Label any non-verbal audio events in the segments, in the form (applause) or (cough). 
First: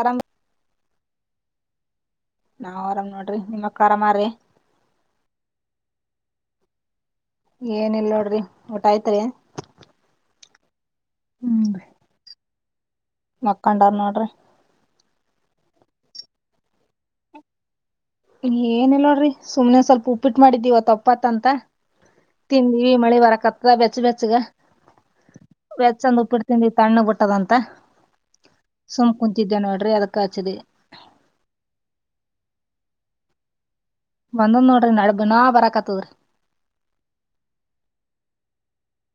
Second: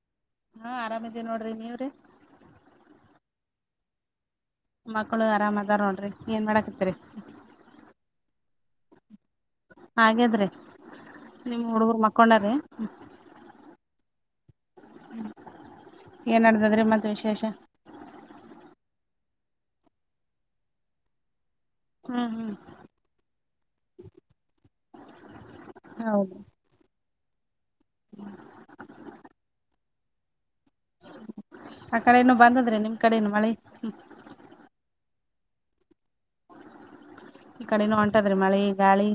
ಆರಂ (inaudible) ಹಾ, ಆರಾಮಿದೇವು ನೋಡ್ರಿ ನೀವ್ರೀ ನಾವ್ ಆರಾಮ್ ನೋಡ್ರಿ. ನಿಮ್ ಅಕ್ಕ ಆರಾಮಾರಿ ಮಕ್ಕಳು ಆರಾಮ್ ಅದಾರ್ ನೋಡ್ರಿ ಏನ್ ಮಾಡಾಕತ್ತಿರಿ. ಏನ್ ಇಲ್ ನೋಡ್ರಿ ಊಟ ಆಯ್ತ್ರಿ. ಆಗದ್ರಿ ನಿಮ್ ಹುಡುಗುರು ಮಕ್ಕೊಂಡಾರ್ರಿ. ಮಕ್ಕಾಂಡಾರ್ ನೋಡ್ರಿ, ಹ್ಮ್, ಏನ ನಡದದ್ರಿ ಮತ್ತೆ ವಿಶೇಷ ಏನ್ ಇಲ್ಲರಿ ಸುಮ್ನೆ ಸ್ವಲ್ಪ ಉಪ್ಪಿಟ್ಟು ಮಾಡಿದ್ದೀವ ವಪ್ಪಾತ್ ಅಂತ. ಹ್ಮ್, ಹ್ಮ್ ಈ ಮಳಿಗಾಲ ಕತ್ದ ಬೆಚ್ಚ ಬೆಚ್ಚುಗ ಬೆಚ್ಚಂದ ಹೌದ್ರಿ ಉಪ್ಪಿಟ್ ತಿಂದಿ- ತಣ್ಣಗ ಬಿಟ್ಟದಂತ ಸುಮ್ ಕುಂತಿದ್ದೆ ನೋಡ್ರಿ ಅದಕ್ಕ ಹಚ್ಚಿದೆ. ಆ ಕಡೆೇನು ಬಂದದ್ರೆ ನಿಮ್ ಕಡೇನು ಮಳಿ. ಬಂದ ನೋಡ್ರಿ (unintelligible) ದಿನಾ ಬರಾಕತ್ತದ್ರಿ. ಈ ಕಡೆನೂ ಹೊಂಟಾದ್ರಿ ಮಳಿ, ಗಾಳಿ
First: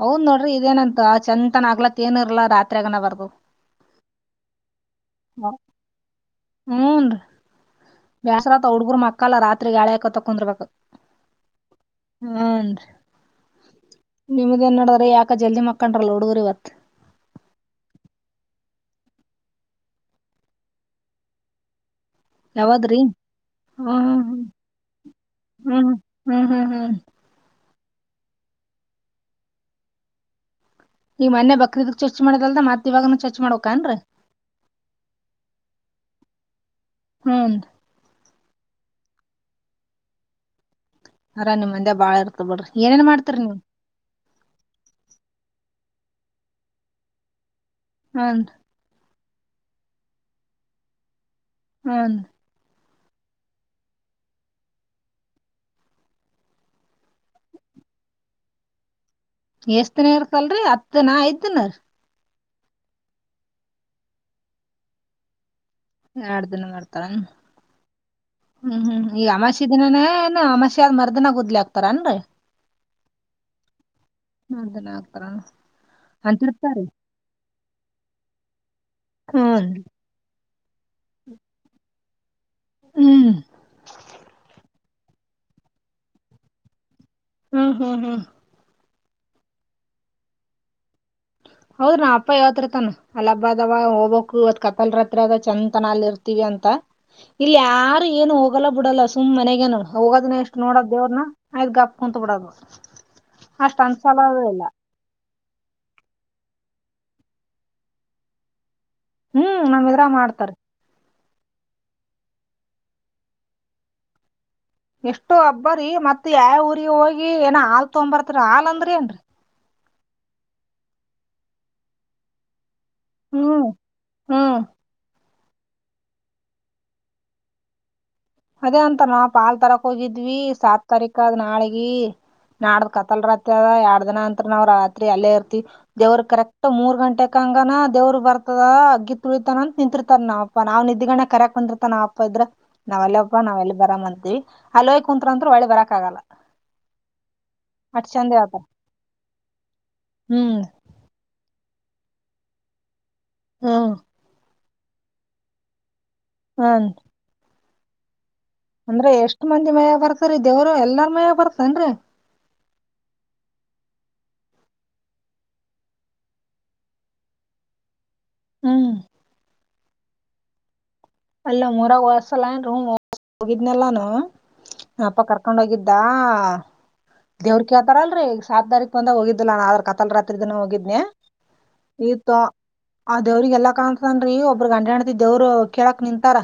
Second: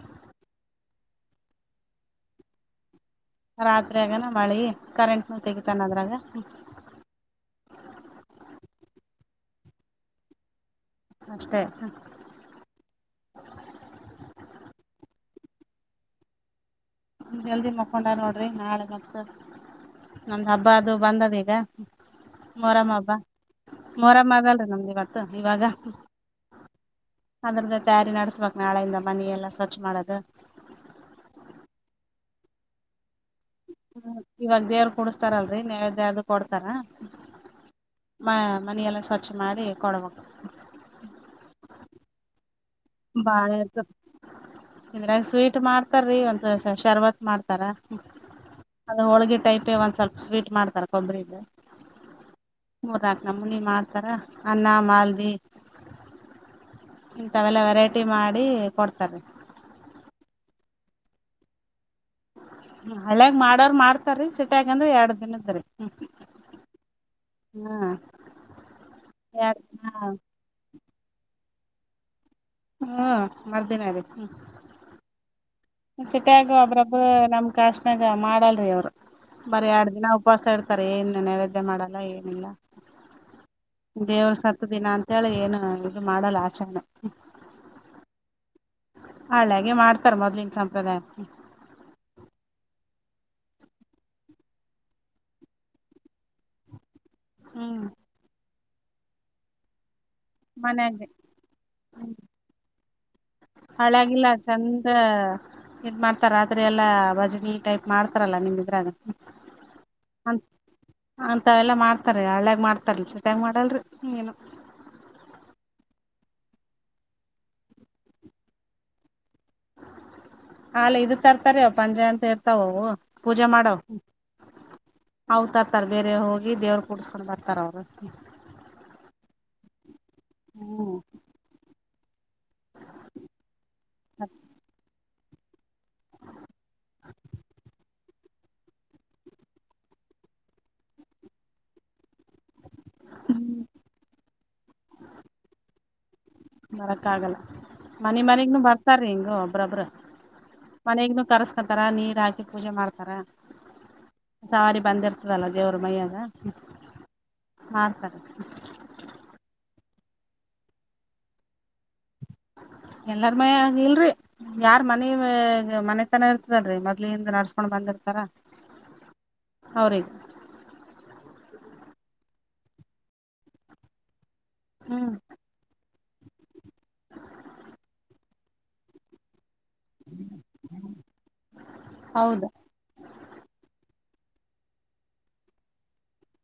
ಹೌದ್ ನೋಡ್ರಿ ಇದೇನಂತ ಆ ಚಂತನ ಹಗ್ಲೊತ್ತೇನ್ ಇರ್ಲಾರ ರಾತ್ರಿಯಾಗನ ಬರ್ತದ. ರಾತ್ರಿಯಾಗನ ಮಳಿ ಕರೆಂಟ್ ನು ತೆಗಿತಾನ ಅದ್ರಾಗ. ಹೂನ್ ರಿ ಬ್ಯಾಸ್ರಾತ್ ಹುಡ್ಗರು ಮಕ್ಕಲ್ಲ ರಾತ್ರಿ ಗಾಳಿ ಹಾಕೊಂತ ಕುಂದ್ರರ್ಬೇಕು. ಅಷ್ಟೇ, ಹ್ಮ್, ರಿ ನಿಮ್ದು ಎನ್ ನಡದ್ರಿ ಯಾಕ ಜಲ್ದಿ ಮಕ್ಕಂಡ್ರಲ್ಲ ಹುಡುಗರು ಇವತ್. ಜಲ್ದಿ ಮಕೊಂಡರ ನೋಡ್ರಿ ನಾಳೆ ಮತ್ತ ನಮ್ದ್ ಹಬ್ಬ ಅದು ಬಂದದ ಈಗ. ಮೊರಮ್ಮ ಯಾವದ್ರಿ? ಹಬ್ಬ ಹ್ಮ್ ಮೊರಮ್ಮ ಹಾದಲ್ರಿ ನಮ್ಗೆ ಇವತ್ತು ಇವಾಗ. ಹ್ಮ್ ಹ್ಮ್ ಹ್ಮ್ ಹ್ಮ್ ಹಾಗಾದ್ರ ತಯಾರಿ ನಡೆಸ್ಬೇಕ್ ನಾಳೆಯಿಂದ ಮನೆ ಎಲ್ಲಾ ಸ್ವಚ್ಛ ಮಾಡುವುದು. ಈಗ ಮೊನ್ನೆ ಬಕ್ರೀದಕ್ ಚೊಚ್ಚಮಾಡದಲ್ದ ಮತ್ತ್ ಇವಾಗನ ಚೊಚ್ಚಿ ಮಾಡಕನ್ರಿ. ಹ್ಮ ಇವಾಗ ದೇವ್ರು ಕುಡಸ್ತಾರಲ್ರ ರಿ ನೈವ್ದೆ ಕೊಡ್ತಾರ. ಹ್ಮ್, ಮ ಮನೆಯೆಲ್ಲ ಸ್ವಚ್ ಮಾಡಿ ಕೊಡಬೇಕ. ಅದರಾಗ ನಿಮ್ಮ್ ಮಂದಿ ಗ್ ಬಾಳ ಇರ್ತ ಬಿಡ್ರಿ ಏನೇನ್ ಮಾಡ್ತೀರಿ ಬಾಳ ನೀವು. ಇದ್ರಾಗ ಸ್ವೀಟ್ ಮಾಡ್ತಾರೀ ಒಂದ್ ಶರಬತ್ ಮಾಡ್ತಾರ. ಹ್ಮ್, ನರ್ರಿ ಅದು ಹೋಳ್ಗೆಟೈಪೇ ಒಂದ್ ಸ್ವಲ್ಪ ಸ್ವೀಟ್ ಮಾಡ್ತಾರ ಕೊಬ್ಬರಿ ದು. ಹ್ಮ್ ಮೂರ್ನಾಲ್ಕು ನಮುನಿ ಮಾಡ್ತಾರ ಅನ್ನ ಮಾಲ್ದಿ. ಇಂತವೆಲ್ಲ ವೆರೈಟಿ ಮಾಡಿ ಕೊಡ್ತಾರೀ‌ ಎಏಷ್ಟ್ ದಿನ ಇರ್ಕಲ್ರರಿ ಹತ್ತ್ ದಿನ ಐದ್ ದಿನ ರೀ ಹ್ಮ ಅಲ್ಯಗ್ ಮಾಡೋರ್ ಮಾಡ್ತಾರೀ ಸಿಟ್ಟ್ಯಾಗಂದ್ರ ಎರಡ್ ದಿನದ್ರೀ. ಹ್ಮ್ ಎರಡ್ ದಿನ ಮಾಡ್ತಾರ ಹಾ ಹ್ಮ್ ಹ್ಮ್ ಈ ಎರಡ್ ಅಮಾಸಿ ದಿನ ದಿನಾನೇ ಏನ್ ಅಮಸಿ ಯ ಮರ್ದನಾಗ್ಗುದ್ಲಿ ಆಗ್ತ್ರೆನ್ರ ಹ್ಮ್ ಮರ್ದನ ರೀ ಹ್ಮ್ (unintelligible) ಸಿಟೆಗ ಅಂತಿರ್ತಾರಿ ಒಬ್ರಬ್ ನಮ್ ಕಾಸ್ನಾಗ ಮಾಡಲ್ರಿ ಅವರು ಹ್ಮ್ ಬರಿ ಎರಡ್ ದಿನ. ಉಪವಾಸ ಇಡ್ತಾರೆ ಏನ್ ನೈವೇದ್ಯ ಮಾಡಲ್ಲ ಏನಿಲ್ಲ ಹ್ಮ್ ದೇವ್ರ ಸತ್ತ ದಿನ ಅಂತಾ. ಅಂತೇಳಿ ಏನು ಇದು ಮಾಡಲ್ಲ ಆಚೆನೆ. ಹ್ಮ್ ಹ್ಮ್ ಹ್ಮ್. ಹಳ್ಳಾಗೆ ಮಾಡ್ತಾರ ಮೊದ್ಲು ಇನ್ನ ಸಂಪ್ರದಾಯಕ್ಕೆ. ಹೌದು ನಾ ಅಪ್ಪ ಯಾವತತ್ರ ತಾನಾ ಅಲ್ಲ ಹಬ್ಬದಾವ ಹೋಗ್ಬೇಕಕ್ ಇವತ್ತು ಕತ್ತಲ ರಾತ್ರಿ ಅದ್ ಚಂದ್ ತನ ಅಲ್ ಇರ್ತೀವಿ ಅಂತಾ ಇಲ್ಲಿ ಹ್ಮ್ ಯಾರು ಏನು ಹೋಗಲ್ಲ ಬಿಡಲ್ಲ ಸುಮ್ಮ್ ಮನೆಗನು ಹೋಗೋದ್. ಎಷ್ಟು ನೋಡೋ ಮನ್ಯಾಗೆ ದೇವ್ರನ ಆಯ್ ಗಾಪ್ ಕುಂತ ಬಿಡೋದ್. ಹಳ್ಳಿಗೆ ಎಲ್ಲಾ ಚಂದ್ ಇದದು ಮಾಡ್ತಾರ ಆದ್ರೆ ಎಲ್ಲ ಭಜನಿ ಟೈಪ್ ಮಾಡ್ತಾರಲ್ಲ ನಿಮ್ಮ ಇದ್ರಾಗ. ಹ್ಮ್ ನಮ್ ದ್ರ ಮಾಡ್ತಾರ್. ಅಂತ ಅವೆಲ ಮಾಡ್ತಾರೆ ಹಳ್ಳ್ಯಾಗ ಮಾಡ್ತರೆ ಸಿಟ್ಯಗ್ ಮಾಡಲ್ರಿ ಏನು ಎಷ್ಟು ಹಬ್ಬ ರೀ ಮತ್ ಯಾವ್ ಊರಿಗೆ ಹೋಗಿ ಏನ ಹಾಲ್ ತಗೊಂಬರ್ತ್ರ್ ಹಾಲ್ ಅಂದ್ರ್ ಏನ್ರೀ ಆಲೆ ಇದ್ ತರ್ತಾರೆವ್ ಪಂಜೆ ಅಂತ ಇರ್ತವವ್ ಪೂಜೆ ಹ್ಮ್ ಮಾಡಾವ್ ಹ್ಮ್. ಹೌನ್ ತರ್ತಾರ್ ಬೇರೆ ಹೋಗಿ ದೇವ್ರ್ ಕೂಡ್ಸ್ಕೊಂಡ್ ಬರ್ತಾರ್ ಅವ್ರ್ ಅದೇ ಅಂತ ನಾವ್ ಪಾಲ್ ತರಕ್ ಹೋಗಿದ್ವಿ ಹ್ಮ್ ಸತ್ಕಾರಿಕನಾಳಿಗಿ ನಾಡ್ದ ಕತ್ತಲ್ ರಾತ್ ಅದ ಎರಡ್ ದಿನ ಅಂತ್ರ್ ನಾವ್ ರಾತ್ರಿ ಅಲ್ಲೇ ಇರ್ತಿವ್ ದೇವ್ರ್ ಕರೆಕ್ಟ್ ಮೂರ್ ಗಂಟೆ ಕಂಗನ ದೇವ್ರ್ ಬರ್ತದ ಅಗ್ಗಿ ತುಳಿತನಂತ್ ನಿಂತಿರ್ತರ್ ನಾವ್ ಕ್ ನಾವ್ ನಿದ್ದಿಗಣ್ಗ್ ಕರಯಕ್ ಕುಂದಿರ್ತಾನ್ ನಾಬ್ ಪೆದ್ರ್ ನಾವ್ಲ್ಲಪ್ಪಾ (unintelligible) ನಾವ್ ಲ್ಲಿ ಬರಮ್ ಅಂತೀವಿ ಅಲ್ಲೋಯ್ ಕುಂತ್ರ್ ಅಂತ್ರ್ ಒಳಿ ಬರಕ್ ಆಗಲ್ಲ ಬರಕ್ ಆಗಲ್ಲ ಅಷ್ಟ್ ಮನಿ ಚಂದ ಮನಿಗ್ನು ಹೇಳ್ತಾರ ಬರ್ತಾರೀ ಹಿಂಗ ಒಬ್ರಬ್ರ್ ಹ್ಮ್ ಮನೆಗ್ನು ಕರ್ಸಕತರ ನೀರ್ ಹಾಕಿ ಪೂಜೆ ಮಾಡ್ತಾರ ಹಾಂ ಸವಾರಿ ಬಂದಿರ್ತದಲ ದೇವ್ರ್ ಮೈಯಾಗ ಹ್ಮ್ ಮಾಡ್ತಾರೆ ಅಂದ್ರೆ ಎಷ್ಟ್ ಮಂದಿ ಮಯ ಬರ್ತರ್ರೀ ದೇವ್ರ್ ಎಲ್ಲಾರ ಮಯ ಬರ್ತೇನ್ರಿ ಎಲ್ಲಾರ್ ಮಯ್ಯ ಆಗ್ ಇಲ್ರಿ ಯಾರ್ ಮನಿ ಮನೆತನ ಇರ್ತದಲ್ರಿ ಮೊದ್ಲಿಂದ ನಡ್ಸ್ಕೊಂಡ್ ಬಂದಿರ್ತರ ಹ್ಮ್ ಹೌ ಅವರಿಗೆ ಅಲ್ಲ ಮೂರಾಗ್ ವಸ್ಸಲ ನ್ ಹೋಗಿದ್ನಲ್ಲನ್ ನನ್ ಹ್ಮ್ ಅಪ ಕರ್ ಕೊಂಡ ಹೋಗಿದ್ದ ದೇವ್ರ್ ಕೇಳ್ತಾರಲ್ರಿ ಈಗ್ ಸಾತ್ ತಾರೀಕ್ ಬಂದಾಗ್ ಹೋಗಿದ್ವಲ ನಾರ್ ಕತಲ್ ರಾತ್ರಿ ದನ್ ಹೋಗಿದ್ನೇ ಈತ್ತು ಹೌದ ಆ ದೇವ್ರರಿಗೆಲ್ಲಾ ಕಾಣ್ತತನ್ ಒಬ್ರಗ್ ಗಂಡೆ ಹಣ್ತ ದೇವರು ಕೇಳಕ್ ನಿಂತಾರ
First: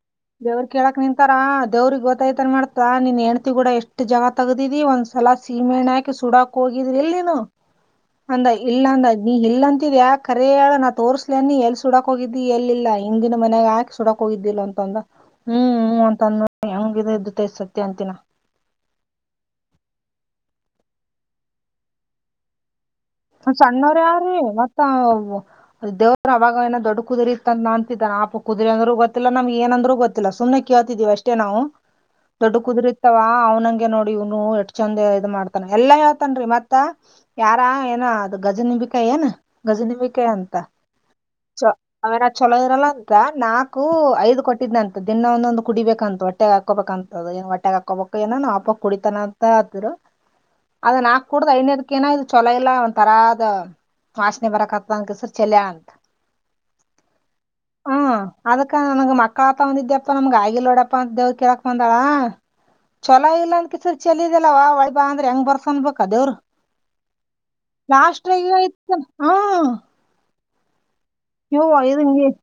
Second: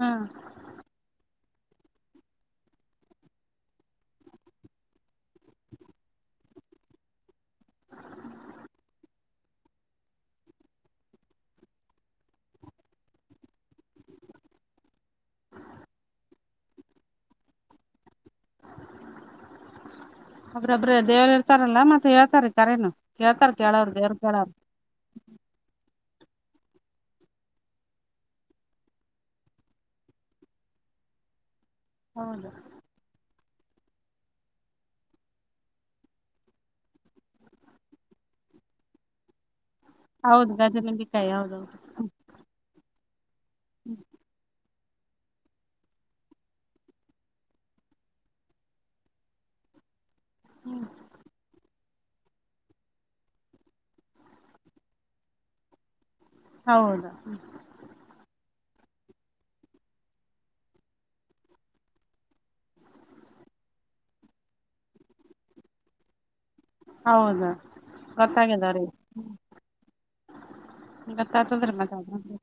ಹಾ ದೇವ್ರಿಗೆ ಕೇಳಕ್ ನಿಂತಾರಾ ದೇವ್ರಿಗೆ ಗೊತ್ತಾಯ್ತನ್ ಮಾಡತಾ ನೀನ್ ಹೆಂಡತಿ ಕೂಡ ಎಷ್ಟ ಜಗಳ ತಗ್ದಿದಿ ಒಂದ್ ಎಲಾ ಸೀಮೆಣ್ಣೆ ಹಾಕಿ ಸುಡಕ ಹೋಗಿದ್ರಿ ಇಲ್ ನೀನು ಅಂದ ಇಲ್ಲ ಅಂದ ನೀ ಇಲ್ಲಂತಿದ್ ಯಾ ಕರೆ ಹೇಳ ನಾ ತೋರ್ಸ್ಲೇ ನೀ ಎಲ್ ಸುಡಕ್ ಹೋಗಿದ್ದಿ ಎಲ್ಲಿಲ್ಲಾ ಹಿಂದಿನ ಮನ್ಯಾಗ ಹಾಕಿ ಸುಡಕ್ ಹೋಗಿದ್ದಿಲ್ಲ ಅಂತಂದ ಹ್ಮ್ ಅಂತಂದೋ ಹಂಗಿದ ಇದ್ದ ತ ಸತ್ಯ ಅಂತಿನ ಒಬ್ರೊಬ್ರ ದೇವರು ಇರ್ತಾರಲ್ಲ ಮತ್ತೆ ಹೇಳ್ತಾರ ಕರೇನು ಕೇತಾರ ಕೇಳೋರ ದೇವರು ಕೇಳೋರು (unintelligible) ಅ ದೇವ್ರು ಅವಾಗ ಏನ್ ದೊಡ್ಡ ಕುದುರಿ ಇತ್ತ ಅಂತ ಅಂತಿದ್ದಾನ ನಾಪ್ಪ ಕುದುರಿ ಅಂದ್ರರು ಗೊತ್ತಿಲ್ಲ ನಮಗೆ ಏನಂದ್ರು ಗೊತ್ತ ಸುಮನೆ ಕೇತಿದೀವಿ ಅಷ್ಟೇ ನಾವು ಹೌದು ದೊಡ್ಡ ಕುದುರೆ ಇತವಾ ಅವ್ನಂಗೆ ನೋಡಿ ಇವನು ಎಟ್ ಚಂದ ಇದ ಮಾಡ್ತಾನ ಎಲ್ಲಾ ಹೇಳ್ತನ್ರಿ ಮತ್ತ ಯಾರ ನಾ ಅದು ಗಜನಿಂಬಿಕಾಯ ಏನ ಗಜನಿಂಬಿಕಾಯಿ ಹೌದ್ ಅಂತ ಗಜನಿಂಬಿಕಾಯಿ ಹೌದೌದು ಅವೇರ್ ಚಲೋ ಇರಲ್ಲ ಅಂತ ನಾಲ್ಕು ಐದ್ ಕೊಟ್ಟಿದ್ನಂತ ದಿನ ಒಂದೊಂದು ಕುಡಿಬೇಕಂತ ಹೊಟ್ಟೆಯಾಗ ಹಾಕೋಬೇಕಂತ ಎನ್ ಹೊಟ್ಟೆಯಾಗ ಹಾಕೋಬೇಕ ಏನೋ ನಮ್ ಅಪ್ಪ ಕುಡಿತನಂತ ಅಂತಿ ಹ ಹ್ಮ್ ಅದ ನಾಕ್ ಕುಡ್ದ ಐ್ನದ ಏನ ಇದು ಚಲೋ ಇಲ್ಲಾ ತರದ ವಾಶನೆ ಬರಕತ್ತನ್ ಕೆಸ ಚೇಲ್ಯಾಳ ಅಂತ ಹೌದ ಹಾ ಅದಕ್ಕ ನನ್ಗ್ ಮಕ್ಕಳ ಆತ ಒಂದಿದ್ದ್ಯಪ್ಪ ನಮ್ಗ ಆಗಿಲ್ಡಪ್ಪಾ ಅಂತ ದೇವ್ ಕೇಳಕ್ ಬಂದಾಳ ಚೊಲ ಇಲ್ಲ ಅಂದಕೆಸರಿ ಚೆಲ್ಲಿದೇಲ್ ಅಲ್ಲವಾ ಹೋಳಿ ಬಾ ಅಂದ್ರೆ ಹೆಂಗ ಬರ್ತಂದ ಅನಬೇಕ್ ದೇವ್ರು ಹೌದಾ ಲಾಸ್ಟ್ರಗ ಇಲ್ಲೇ ಇತ್ತು ಹ ಗೊತ್ತಾತದ್ರಿ ಯವ್ವ ಮತ್ (unintelligible)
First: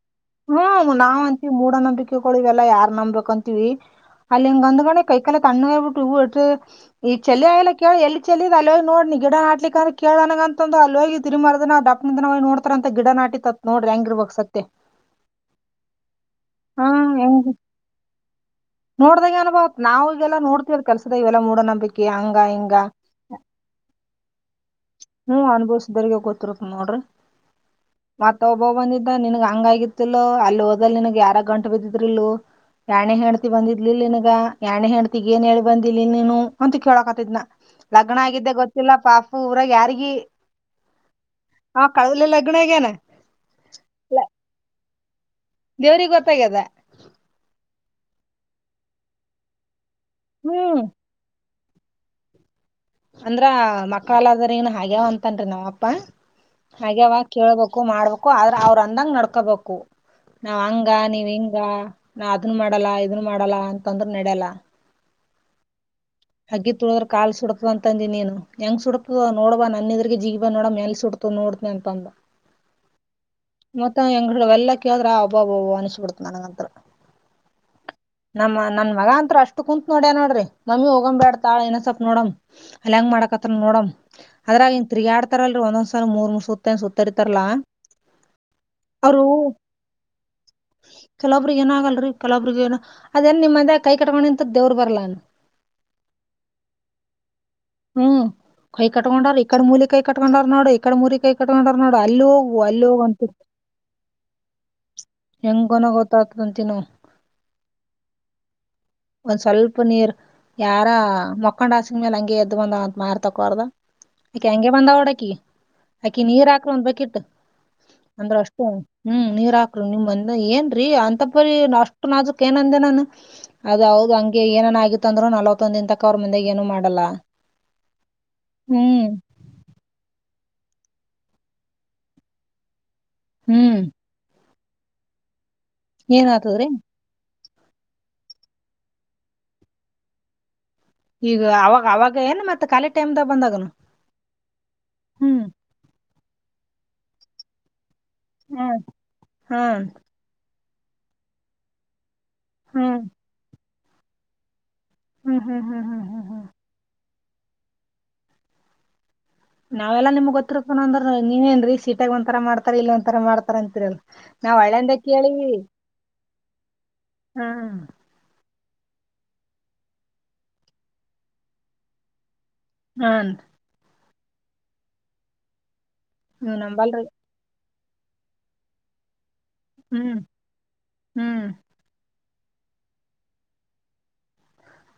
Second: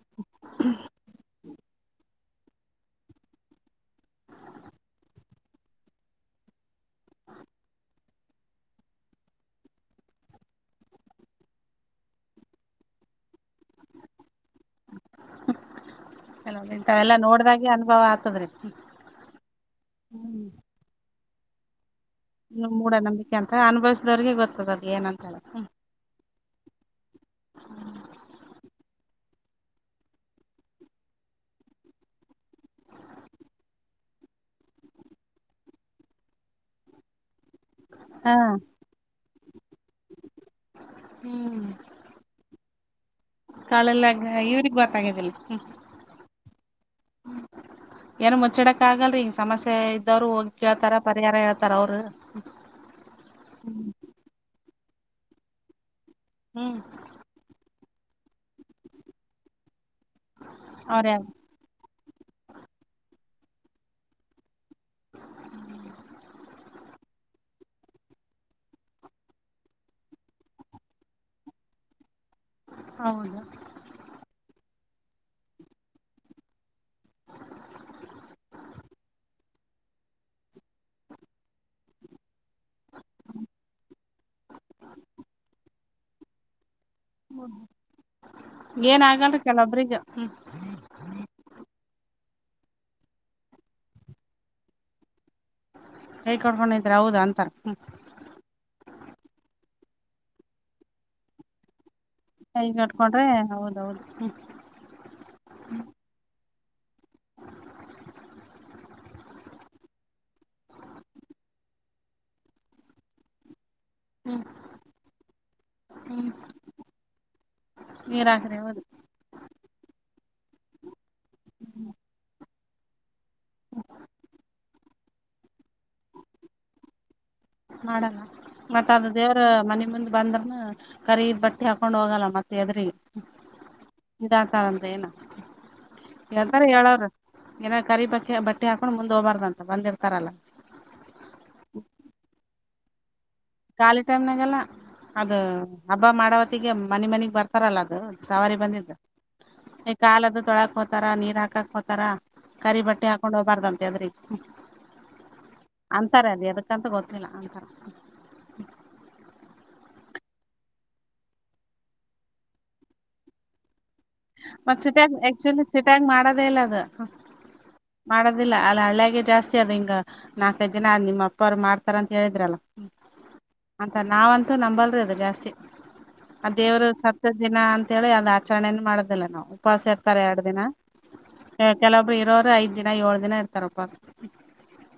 ಹ್ಮ್ ನಾವ್ಂತೀ ಮೂಢ ನಂಬಿಕೆಗಳು ಇವೆಲ್ಲಾ ಯಾರ್ ನಂಬೆಕ್ಂತೀವಿ ಅಲ್ಲ ಇಂಗ ಅಂದುಕೊಂಡ ಕೈಕಾಲ ತಣ್ಣಗ ಆಗಿ ಬಿಟ್ಟು ಹೂಟ್ಟು ಈ ಚೇಲಿಯಾಳಲ್ಲ ಕೇಳ ಎಲ್ಲಿ ಚೆಲ್ಲಿದ ಅಲ್ಲಿಹೋಗಿ ನೋಡ್ನಿ ಗಿಡಾನಾಟ್ಲಿಕ ಅಂದ್ರ ಕೇಳೋಣಗ ಅಂತಂದು ಅಲ್ಲೋಗಿ ತಿರಿಗ ಮರದಿನ ದಪ್ಪ ದ ನ ನೋಡ್ತಾರ ಅಂತ ಗಿಡ ನಾಟಿತತ್ ನೋಡ್ರಿ ಹೆಂಗಿರ್ಬಕ್ ಸತ್ಯ ಕೆಲವ ಹಾ ಇಂತವೆೆಲ್ಲ ಹೆಂಗ್ ನೋಡ್ದಾಗೆ ಅನುಭವ ಆತದ್ರೀ ನೋಡ್ದಾಗ ಅನುಭವತವ ಈಗೆಲ್ಲ ನೋಡ್ತತಿವ್ರ ಕೆಲ್ಸದ ಈವೆಲ್ಲ ಮೂಡನಂಬಿಕೆ ಮೂಡನಂಬಿಕೆ ಅಂತ ಅನುಭವಸದವ್ರರಿಗೆ ಗೊತ್ತದ್ ಏನಂತಲ್ಲ ಇದರಿಗೆ ಗೊತ್ತರುತ್ತ ನೋಡ್ರರಿ ಮತ್ತ ಒಬ್ಬ ಬಂದಿದ್ದ ನಿನ್ನಗ ಹಂಗ ಆಗಿತಿಲ್ ಅಲ್ಲಿ ಹೋದಲ್ ನನ್ಗ್ ಯಾರಾಗ ಗಂಟ ಬಿದ್ದಿದ್ರಲ್ ಯಡನೆ ಹೆಂಡ್ತಿ ಬಂದಿದ್ಲಲ್ನ್ ಯಡನೆ ಹೆಂಡತಿಗ್ ಏನ್ ಹೇಳಿ ಬಂದಿಲಿ ನೀನು ಅಂತ ಕೇಳೋಕತಿದ್ನ ಲಗ್ನ ಹಾ ಆಗಿದ್ದೆ ಗೊತ್ತಿಲ್ಲ ಪಾಪು ಊರಾಗ ಯಾರಿಗಿ ಹ್ಮ್ ಕವಿಲೇ ಲಗ್ನ ಆಗ್ಯಾನ ಕಾಳಲ್ಲ ಇವ್ರಗ್ ಗೊತ್ತಾಗದಿಲ್ಲ ದೇವ್ರಿಗೆ ಗೊತ್ತಾಗ್ಯದ ಏನ ಮುಚ್ಚಡಕ್ ಆಗಲ್ರರಿ ಹಿಂಗ್ ಸಮಸ್ಯೆ ಇದ್ದವ್ರು ಹೋಗಿ ಹ್ಮ್ ಕೇಳ್ತಾರ ಪರಿಹಾರ ಹೇಳ್ತಾರ ಅವರು ಅಂದ್ರ ಮಕ್ಕಳಾಗದವ್ರೀಗಿ ಹಾಗ್ಯಾವ ಅಂತನ್ರಿ ನಮ ಅಪ್ಪಾ ಹ್ಮ್ ಹಾಗ್ಯಾವ ಕೇಳ್ಬೇಕು ಮಾಡ್ಬೇಕು ಆದ್ರ ಅವ್ರ ಅಂದಂಗ ನಡ್ಕೊಬೇಕು ನಾವ್ ಹಂಗ ಅವ್ರೇ ನೀವ್ ಹಿಂಗ ಹಾ ನಾ ಅದನ್ ಮಾಡಲ್ಲ ಇದನ್ ಮಾಡಲ್ಲ ಅಂತಂದ್ರ ನಡ್ಯಲ್ಲ ಅಗ್ನಿ ತುಳದರೆ ಕಾಲು ಸುಡುತ್ತದೆ ಅಂತ ಅಂದಿ ನಿ ಏಂಗ ಸುಡುತ್ತಿದ ನೋಡುಬ ನನ್ನೆದುರಿಗೆ ಜಿಗಿಬಾ ನೋಡಮ್ಮ ಏಂಗ ಸುಡುತದ ನೋಡ್ತೀನ್ ಅಂತ ಅಂದ ಹೌದು ಮತ್ತ ಹೆಂಗ್ಡ ಎಲ್ಲಾ ಕೇಳಿದ್ರೆ ಆಬ್ಬಬ್ಬಬ್ಬ ಅನಸ್ಬಿಡತ ನನಂಗಂತತ್ರ ನಮ್ಮ ನನ್ ಮಗ ಅಂತ್ ಅಷ್ಟು ಕುಂತತ್ ನೋಡ್ಯ ನೋಡ್ರಿ ನಮಿ ಹೋಗಂಬ ಬ್ಯಾಡ್ತಾತಾಳ ಇನ ಸ್ವಲ್ಪ ತಾಳ ನೋಡಮ ಅಲ್ಲ ಹೆಂಗ ಮಾಡಕತ್ ನೋಡ ಅದ್ರಾಗ ಇನ್ ತಿರುಗಾಡ್ತಾರಲ್ರರಿ ಒಂದೊಂದ್ಸಲ್ ಮೂರ್ ಮೂರ್ ಸುತ್ತ ಸುತ್ತರಿತಾರಲ ಏನ್ ಅವರು ಆಗಲ್ರಿ ಕೆಲವೊಬ್ರಿಗೆ ಹ್ಮ್ ಕೆಲವರಿಗೆ ಏನಾಗಲ್ಲ ರೀ ಕೆಲವೊಬ್ಬರಿಗೆ ಅದೇ ನಿಮ್ಮದೇ ಕೈ ಕೊಟ್ಕೊಂಡು ನಿಂತರ ದೇವ್ರ್ ಬರಲ್ಲ ಕೈಕೊಟ್ಕೊಂಡ್ ನಿಂತರ ಹೌದ ಅಂತ ಹ್ಮ್ ಕೈ ಕಟ್ಕೊಂಡಾರ ಇಕಡ ಮೂಲಿ ಕೈ ಕಟ್ಕೊಂಡಾರ ನೋಡು ಇಕಡೆ ಮೂರಿ ಕೈ ಕಟ್ಕೊಂಡಟರ್ ನೋಡು ಅಲ್ಲಿ ಹೋಗುವು ಕೈ ಅಲ್ಲಿ ಕಟ್ಕೊಂಡ್ರೆ ಹೋಗಂತ ಹೌದೌದು ಹ್ಮ್ ಹೆಂಗೊನ ಗೊತ್ತಾಗತದಂತ ನೋ ಒಂದ್ ಸ್ವಲ್ಪ ನೀರ್ ಯಾರ ಮಕ್ಕಂಡ್ ಹಸ್ಗ ಮೇಲೆ ಹಂಗೆ ಎದ್ದ್ ಬಂದ ಅಂತ ಮಾರ್ತಕೋರ್ದ ಹ್ಮ್ ಅಕಿ ಹಂಗಗೆ ಬಂದ ಅಕಿ ನೀರ್ ಹಾಕ್ಲು ಅನ್ಬೇಕಿತ್ತು. ನೀರಾಕ್ಕನೆ ಅದು ಹ್ಮ್ ನೀರ್ ಹಾಕ್ರಿ ನಿಮ್ಂದ ಏನ್ರೀ ಅಂತಪ್ಪರಿ ಅಷ್ಟು ನಾಜುಕ್ ಏನಂದೆ ನಾನು ಅದ ಹೌದು ಹಂಗೆ ಏನನ್ ಆಗಿತ್ತು ಅಂದ್ರು ನಲ್ವತ್ತೊಂದ್ ದಿನ ತಕ ಅವ್ರ ಮುಂದೆ ಏನು ಮಾಡಲ್ಲ. ಮಾಡಣ ಮತ್ತ ಅ ಹ್ಮ್ ಅದು ದೇವ ಮನೆ ಮುಂದ್ ಬಂದ್ರನ ಕರೀದ್ ಬಟ್ಟೆ ಹಾಕೊಂಡ್ ಹೋಗಲ್ಲ ಮತ್ತೆ ಎದ್ರಿಗೆ ಹ್ಮ್ ಇದರಾತಾರಂತ ಏನ ಏನ್ ಹೇಳ್ತಾರ ಆತದ್ರಿ ಹೇಳವ್ರ ಏನ ಕರಿ ಬಕ್ಕೆ ಬಟ್ಟೆ ಹಾಕೊಂಡು ಮುಂದ್ ಹೋಗಬಾರ್ದಂತ ಬಂದಿರ್ತಾರಲ್ಲಾ ಈಗ ಅವಾಗ ಅವಾಗ ಏನು ಮತ್ತೆ ಕಾಲಿ ಟೈಮ್ ದಾಗ್ ಬಂದಾಗ ಖಾಲಿ ಟೈಮ್ನಾಗಲ್ಲ ಅದು ಹಬ್ಬ ಮಾಡವತ್ತಗೆ ಮನಿ ಮನಿಗ್ ಬರ್ತ ತರಲ್ಲ ಅದು ಸವಾರಿ ಹ್ಮ್ ಬಂದಿದ್ದು ಹ್ಮ್ ಈ ಕಾಲದು ತೊಳಕ್ ಹೋತಾರ ನೀರ್ ಹಾಕಕ್ ಹೋತಾರ. ಕರಿ ಹ್ಮ್ ಬಟ್ಟೆ ಹಾಕೊಂಡು ಹೋಗ್ಬಾರ್ದಂತೆ ಅದ್ರಿ ಹ್ಮ್ ಹ್ಮ್ ಹ್ಮ್ ಹ್ಮ್ ಹ್ಮ್ ಅಂತಾರೆ ಅದ ಹ್ಮ್ (unintelligible) ಗೊತ್ತಿಲ್ಲ ಅಂತಾರ (unintelligible) ನಾವೆಲ್ಲಾ ನಿಮ್ಗ್ ತ್ತರ್ ಪ ಅಂದ್ರ ನೀವೇನ್ರೀ ಸೀಟಾಗ ಒಂರ ಮಾಡ್ತಾರ ಇಲ್ಲ ಒಂಥರ ಮಾಡ್ತಾರ ಅಂತಿರಲ್ಲ. ಮ ಸಿಟಿಯಾಗೇ ಆಕ್ಚುಲಿ ಸಿಟಿಯಾಗಿ ಮಾಡದೇ ಇಲ್ಲ ಅದ ಹ್ಮ್ ಮಾಡೋದಿಲ್ಲ ಅಲ್ಲ ಹಳ್ಳ್ಯಾಗ ಜಾಸ್ತಿ ಅದ್ ಹಿಂಗ ನಾಲ್ಕೈದು ದಿನ ನಿಮ್ಮ ಅಪ್ಪ ಅವ್ರು ಮಾಡ್ತಾರ ಅಂತ ಹೇಳಿದ್ರಲ್ಲ. ಹ್ಮ ಅಂತ ನಾವಂತೂ ನಂಬಲ್ರರಿ ಅದು ಜಾಸ್ತಿ ಅ ನೀವ್ ದೇವರು ಸ ನಂಬಲ್ರಿ (unintelligible) ದಿನ ಅಂತೇಳಿ ಅದ ಆಚರಣೆನ ಮಾಡುದಿಲ್ಲ ನಾವು ಉಪವಾಸ ಹ್ಮ್ ಇರ್ತಾರೆ ಎರಡು ದಿನ ಹ್ಮ್ ಕೆಲೊಬ್ರು ಇರೋರು ಐದ ದಿನ ಏಳು ದಿನ ಇರ್ತಾರಪ್ಪ ಉಪವಾಸ.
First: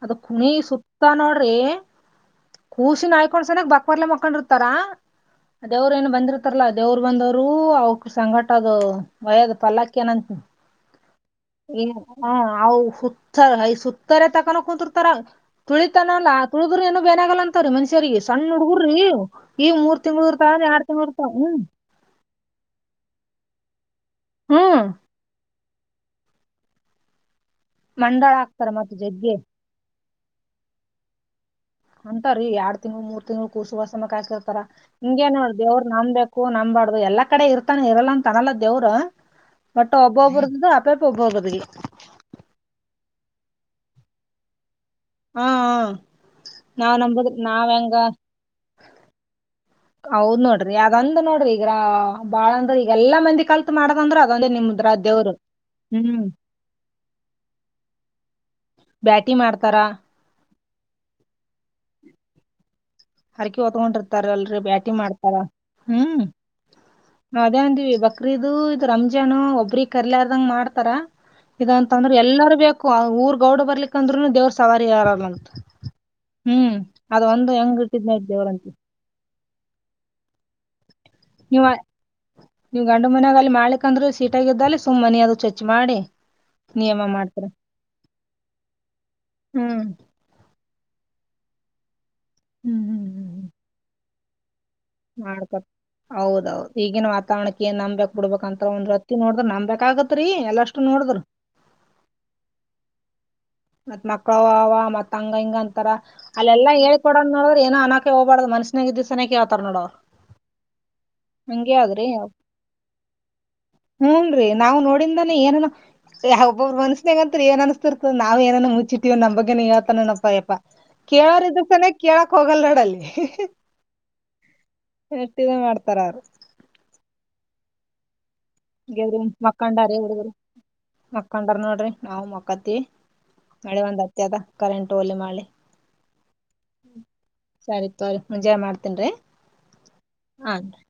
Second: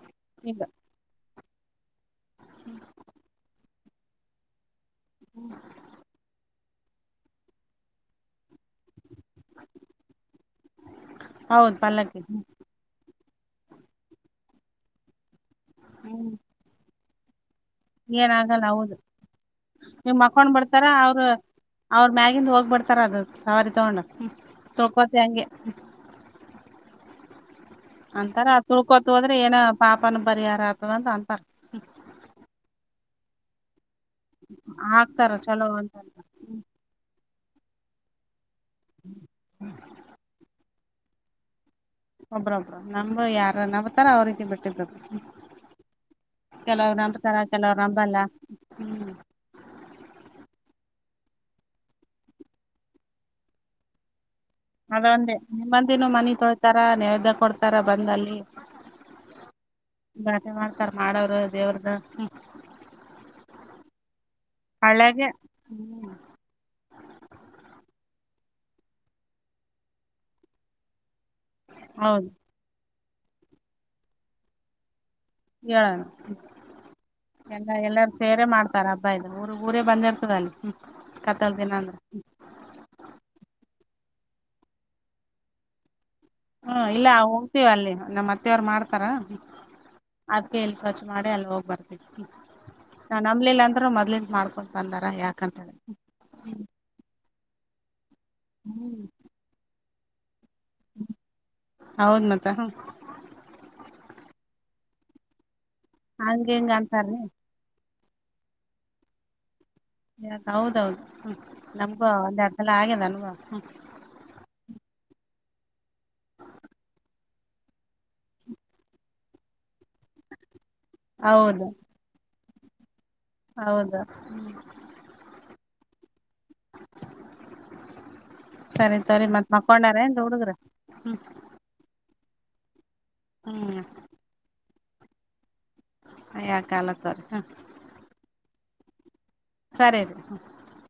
ಅದ ಕುಣಿ ಹಿಂಗ ಸುತ್ತ ನೋಡ್ರಿ ಸಿನ ಹಯ್ಕೊಂಡ್ ಸನಕ್ ಬಕ್ ಬರ್ಲ ಮಕ್ಕೊಂಡರ್ ತರ (unintelligible) ದೇವ್ರ ಏನು ಬಂದಿರ್ತಾರಲ್ಲಾ ದೇವ್ರರು ಬಂದವರು ಅವ ಸಂಘಟ ಅದು ವಯದ್ ಪಲ್ಲಾಕ್ಕ ಏನಂತ ಹೌದ್ ಏ ಪಲ್ಲಕ್ಕಿ ಹ ಅ ಸುತ್ತಯ ಸುತ್ತರೆ ತಕಾನ ಕುಂತರ್ತಾರ ತುಳಿತನಲ್ಲ ಹ್ಮ್ ಹುಗು ಏನು ಬೇನಾಗಲ್ಲ ಅಂತಾರೆ ಸರಿ ಏನ್ ಸಣ್ಣ ಆಗಲ್ಲ ಹೌದು ಹುಡ್ಗುರ್ರಿ ಈ ಮೂರ್ ನೀವ್ ತಿಂಗಳ ಮಕ್ಕೊಂಡ್ ಇರ್ತಾವಂದ ಬಿಡ್ತಾರ ಎರಡ್ ತಿಂಗಳ ಅವ್ರ ಇರ್ತಾವ ಹ್ಮ ಅವ್ರ ಮ್ಯಾಗಿದ ಹೋಗ್ಬಿಡ್ತಾರ ಅದ ಸವಾರಿ ತಗೊಂಡ ಹ್ಮ್ ತೊಪತಿ ಹಂಗೆ ಮಂಡಾಳ ಅಂತಾರ ಹಾಕ್ತಾರ ಮತ್ ತೂಳ್ಕೋತ ಜಗ್ಗಿ ಹೋದ್ರೆ ಏನ ಪಾಪನ ಪರಿಹಾರ ಆಗ್ತದ ಅಂತ ಅಂತಾರ ಅಂತ ರೀ ಎರಡ್ ತಿಂಗಗಳು ಮೂರ್ ತಿಂಗಳು ಕೂರ್ ವಸಮ ಕಾಯಸಿ ಇರ್ತಾರ ಹಿಂಗೇಏ ಹಾಕ್ತಾರ ನೋಡ ಚಲೋ ದೇವ್ ಅಂತ ನಂಬ್ಬೇಕಕ್ ಅಕ್ಕು ನಂಬಾರಡ್ದು ಎಲ್ಲಾ ಕಡೆ ಇರ್ತಾನ ಇರಲ್ಲ ಅಂತ ತನಲ್ಲ ದೇವ್ರು ಬಟ್ ಒಬ್ಬೊಬ್ರದ (unintelligible) ಒಬ್ಬ್ರ ಒಬ್ಬ ನಮ್ ಯಾರ ನಾವತಾರ ಅವ ರೀತಿ ಬಿಟ್ಟಿದ್ದದರು. ಹಾ ಕೆಲವ್ರು ನಾವ್ ನಂಬುದ್ರ ನಂಬತಾರ ನಾವ್ ಕೆಲವ್ರು ಹೆಂಗ ನಂಬಲ್ಲ ಹ್ಮ್. ಹೌದ್ ನೋಡ್ರಿ ಅದಂದ ನೋಡ್ರಿ ಈಗ್ರ ಬಾಳ ಅಂದ್ರ ಈಗಲ್ಲಾ ಮಂದಿ ಕಲ್ತ್ ಮಾಡದಂದ್ರ ಅದೊಂದೇ ನಿಮ್ದ. ಅದೊಂದೆ ನಿಮ್ಮಂದಿನೂ ಮನಿ ತೊಳ್ತಾರ ನೇವ್ದ ಕೊಡ್ತಾರ ಬಂದಲ್ಲಿ. ಬ್ಯಾಟಿ ಮಾಡ್ತಾರಾ. ಬ್ಯಾಟಿ ಮಾಡ್ತಾರ ಮಾಡವರು ದೇವ್ರದ್ದ ಹ್ಮ. ಹರಕಿ ಹೊತ್ಗೊಂಡಿರ್ತಾರ ಅಲ್ರರಿ ಬ್ಯಾಟಿ ಮಾಡ್ತಾರ ಹ್ಮ್. ಅದೇ ಅಂದಿವವಿ ಬಕ್ರೀದು ಇದು ರಂಜಾಾನ ಒಬ್ಬ್ರಿಗೆ ಕರ್ಲಾರದಂಗ ಮಾಡ್ತಾರ. ಇ ಅಂತ ಅಂದ್ರೆ ಹೌದ್ ಎಲ್ಲಾರ ಬೇಕು ಊರ್ ಗೌಡ್ ಬರ್ಲಿಕ್ಕಂದ್ರು ದೇವ್ರ ಸವಾರಿ ಯಾರಲ್ಲಂತ. ಹೇಳೋಣ ಹ್ಮ್ ಅದು ಒಂದು ಎಂಗ ಎಲ್ಲಾರ ಸೇರೆೇ ಮಾಡ್ತಾರ ಹಬ್ಬ ಇದ್ ಊರ್ ಊರೇ ಬಂದಿರ್ತದ ಅಲ್ಲಿ ಹ್ಮ ಕತ್ತಲ ದಿನ ಅಂದ್ರ. ನೀವು ಗಂಡು ಮನ್ಯಾಗ ಅಲ್ಲಿ ಮಾಡ್ಲಿಕ್ಂದ್ರರು ಸೀಟಾಗ್ದಲ್ಲಿ ಸುಮ್ಮ್ ಮನಿ ಅದು ಚೆಚ್ ಮಾಡಿ. ಹ್ಮ ನಿಯಮ ಇಲ್ಲ ಮಾಡ್ತಾರ ಹೋಗ್ತೀವ ಅಲ್ಲಿ ನಮ್ಮ ಅತ್ತೆವರು ಮಾಡ್ತಾರ. ಹ್ಮ್ ಅದ್ಕ ಎಲ್ಲಿ ಸ್ವಚ್ ಮಾಡಿ ಅಲ್ಲಿ ಹೋಗ್ ಬರ್ತವಿ ಹ್ಮ್ ಹ್ಮ್ ನ ಹ್ಮ್ ನಮ್ಲಿ ಇಲ್ಲ ಅಂದ್ರರು ಮೊದ್ಲಿಂದ ಮಾಡ್ಕೊ ಬಂದಾರ ಯಾಕಂತ ಮಾಡ್ತಾರ. ಹೇಳ ಹೌದೌದ್ ಈಗಿನ ವಾತಾವರಣಕ್ಕೆ ನ್ ನಂಬೆಕ್ ಬಿಡ್ಬಬೇಕಕ್ಂತ ಒ್ ಹ್ಮ್ ರತ್ತ ನೋಡಿದ್ರ್ ನಂಬ್ಬೇಕಕ್ಗತ್ ರಿ ಎಲ್ಲಷ್ಟು ನೋಡದ್ರ್. ಹೌದ ಮತ್ತ ಹ. ಮತ್ತ್ ಮಕ್ಳ ಅವ ಮತ್ ಹಂಗ ಹಿಂಗ್ ಅಂತಾರ ಹಂಗ ಹಿಂಗ ಅಲ್ಲೆಲ್ಲಾ ಹೇಳ್ಕೊಡ ಅಂತಾರ್ರಿ ನೋಡ. ಏನ ಅನಾಕ ಹೋಗಬಾರ್ದ ಮಸ್ಸನಾಗ ಇದ್ ಸನಕ ಹಳ್ತಾರ ನೋಡ ಹೌದೌದು ನಮ್ಗ ಒಂದ್ ಎರ್ಡು ಸಲ ಆಗ್ಯದ ಅನುಭವ ಹ್ಮ. ಹ್ಮಞೂ ರೀ ನಾವು ನೋಡಿದಾನೇ ಏನ ಯ ಒಬ್ಬರು ಮನ್ಸ್ಸಬೇಕೇಗಂತರಿ ಏನ್ ಅನಿಸಸ್ತಿರ್ತ. ನಾವ್ ಏನನು ಮುಚ್ಚಿಟ್ಟಿವ ನಮ್ಗ್ಗೆನ ಹೇಳ್ತಾನಪ್ಪಯಪ್ಪಾ ಕೇಳೋರಿದ್ದ. ಹೌದು ಕೇಳಕ್ ಹೋಗಲ್ ನೋಡಲ್ಲಿ ಹೌದ ನಟ್ಟಗ ಮಾಡ್ತಾರ ಅವರು. ಸರಿ ತರಿ ಮತ್ತ್ ಮಕ್ಕೊಂಡಾರ ನ್ ಹುಡ್ಗ್ರ. ಮಕ್ಕಂಡ್ರ ನೋಡ್ರಿ ನಾವು ಮಕ್ಕತ್ತೀವಿ ಹ್ಮ್ ಮಳೆ ಒಂದ್ ಹತ್ತ ಅದ ಕರೆಂಟ್ ಹೋಗ್ಲಿ ಮಾಡ್ಲಿ. ಯಾ ಕಾಲತ್ವರ. ಸರಿ ತೋರಿ ಮುಂಜೆನೆ ಮಾಡ್ತೇನ್ ರೀ. ಸರೆ ರಿ. ಹಾನ್ರೀ.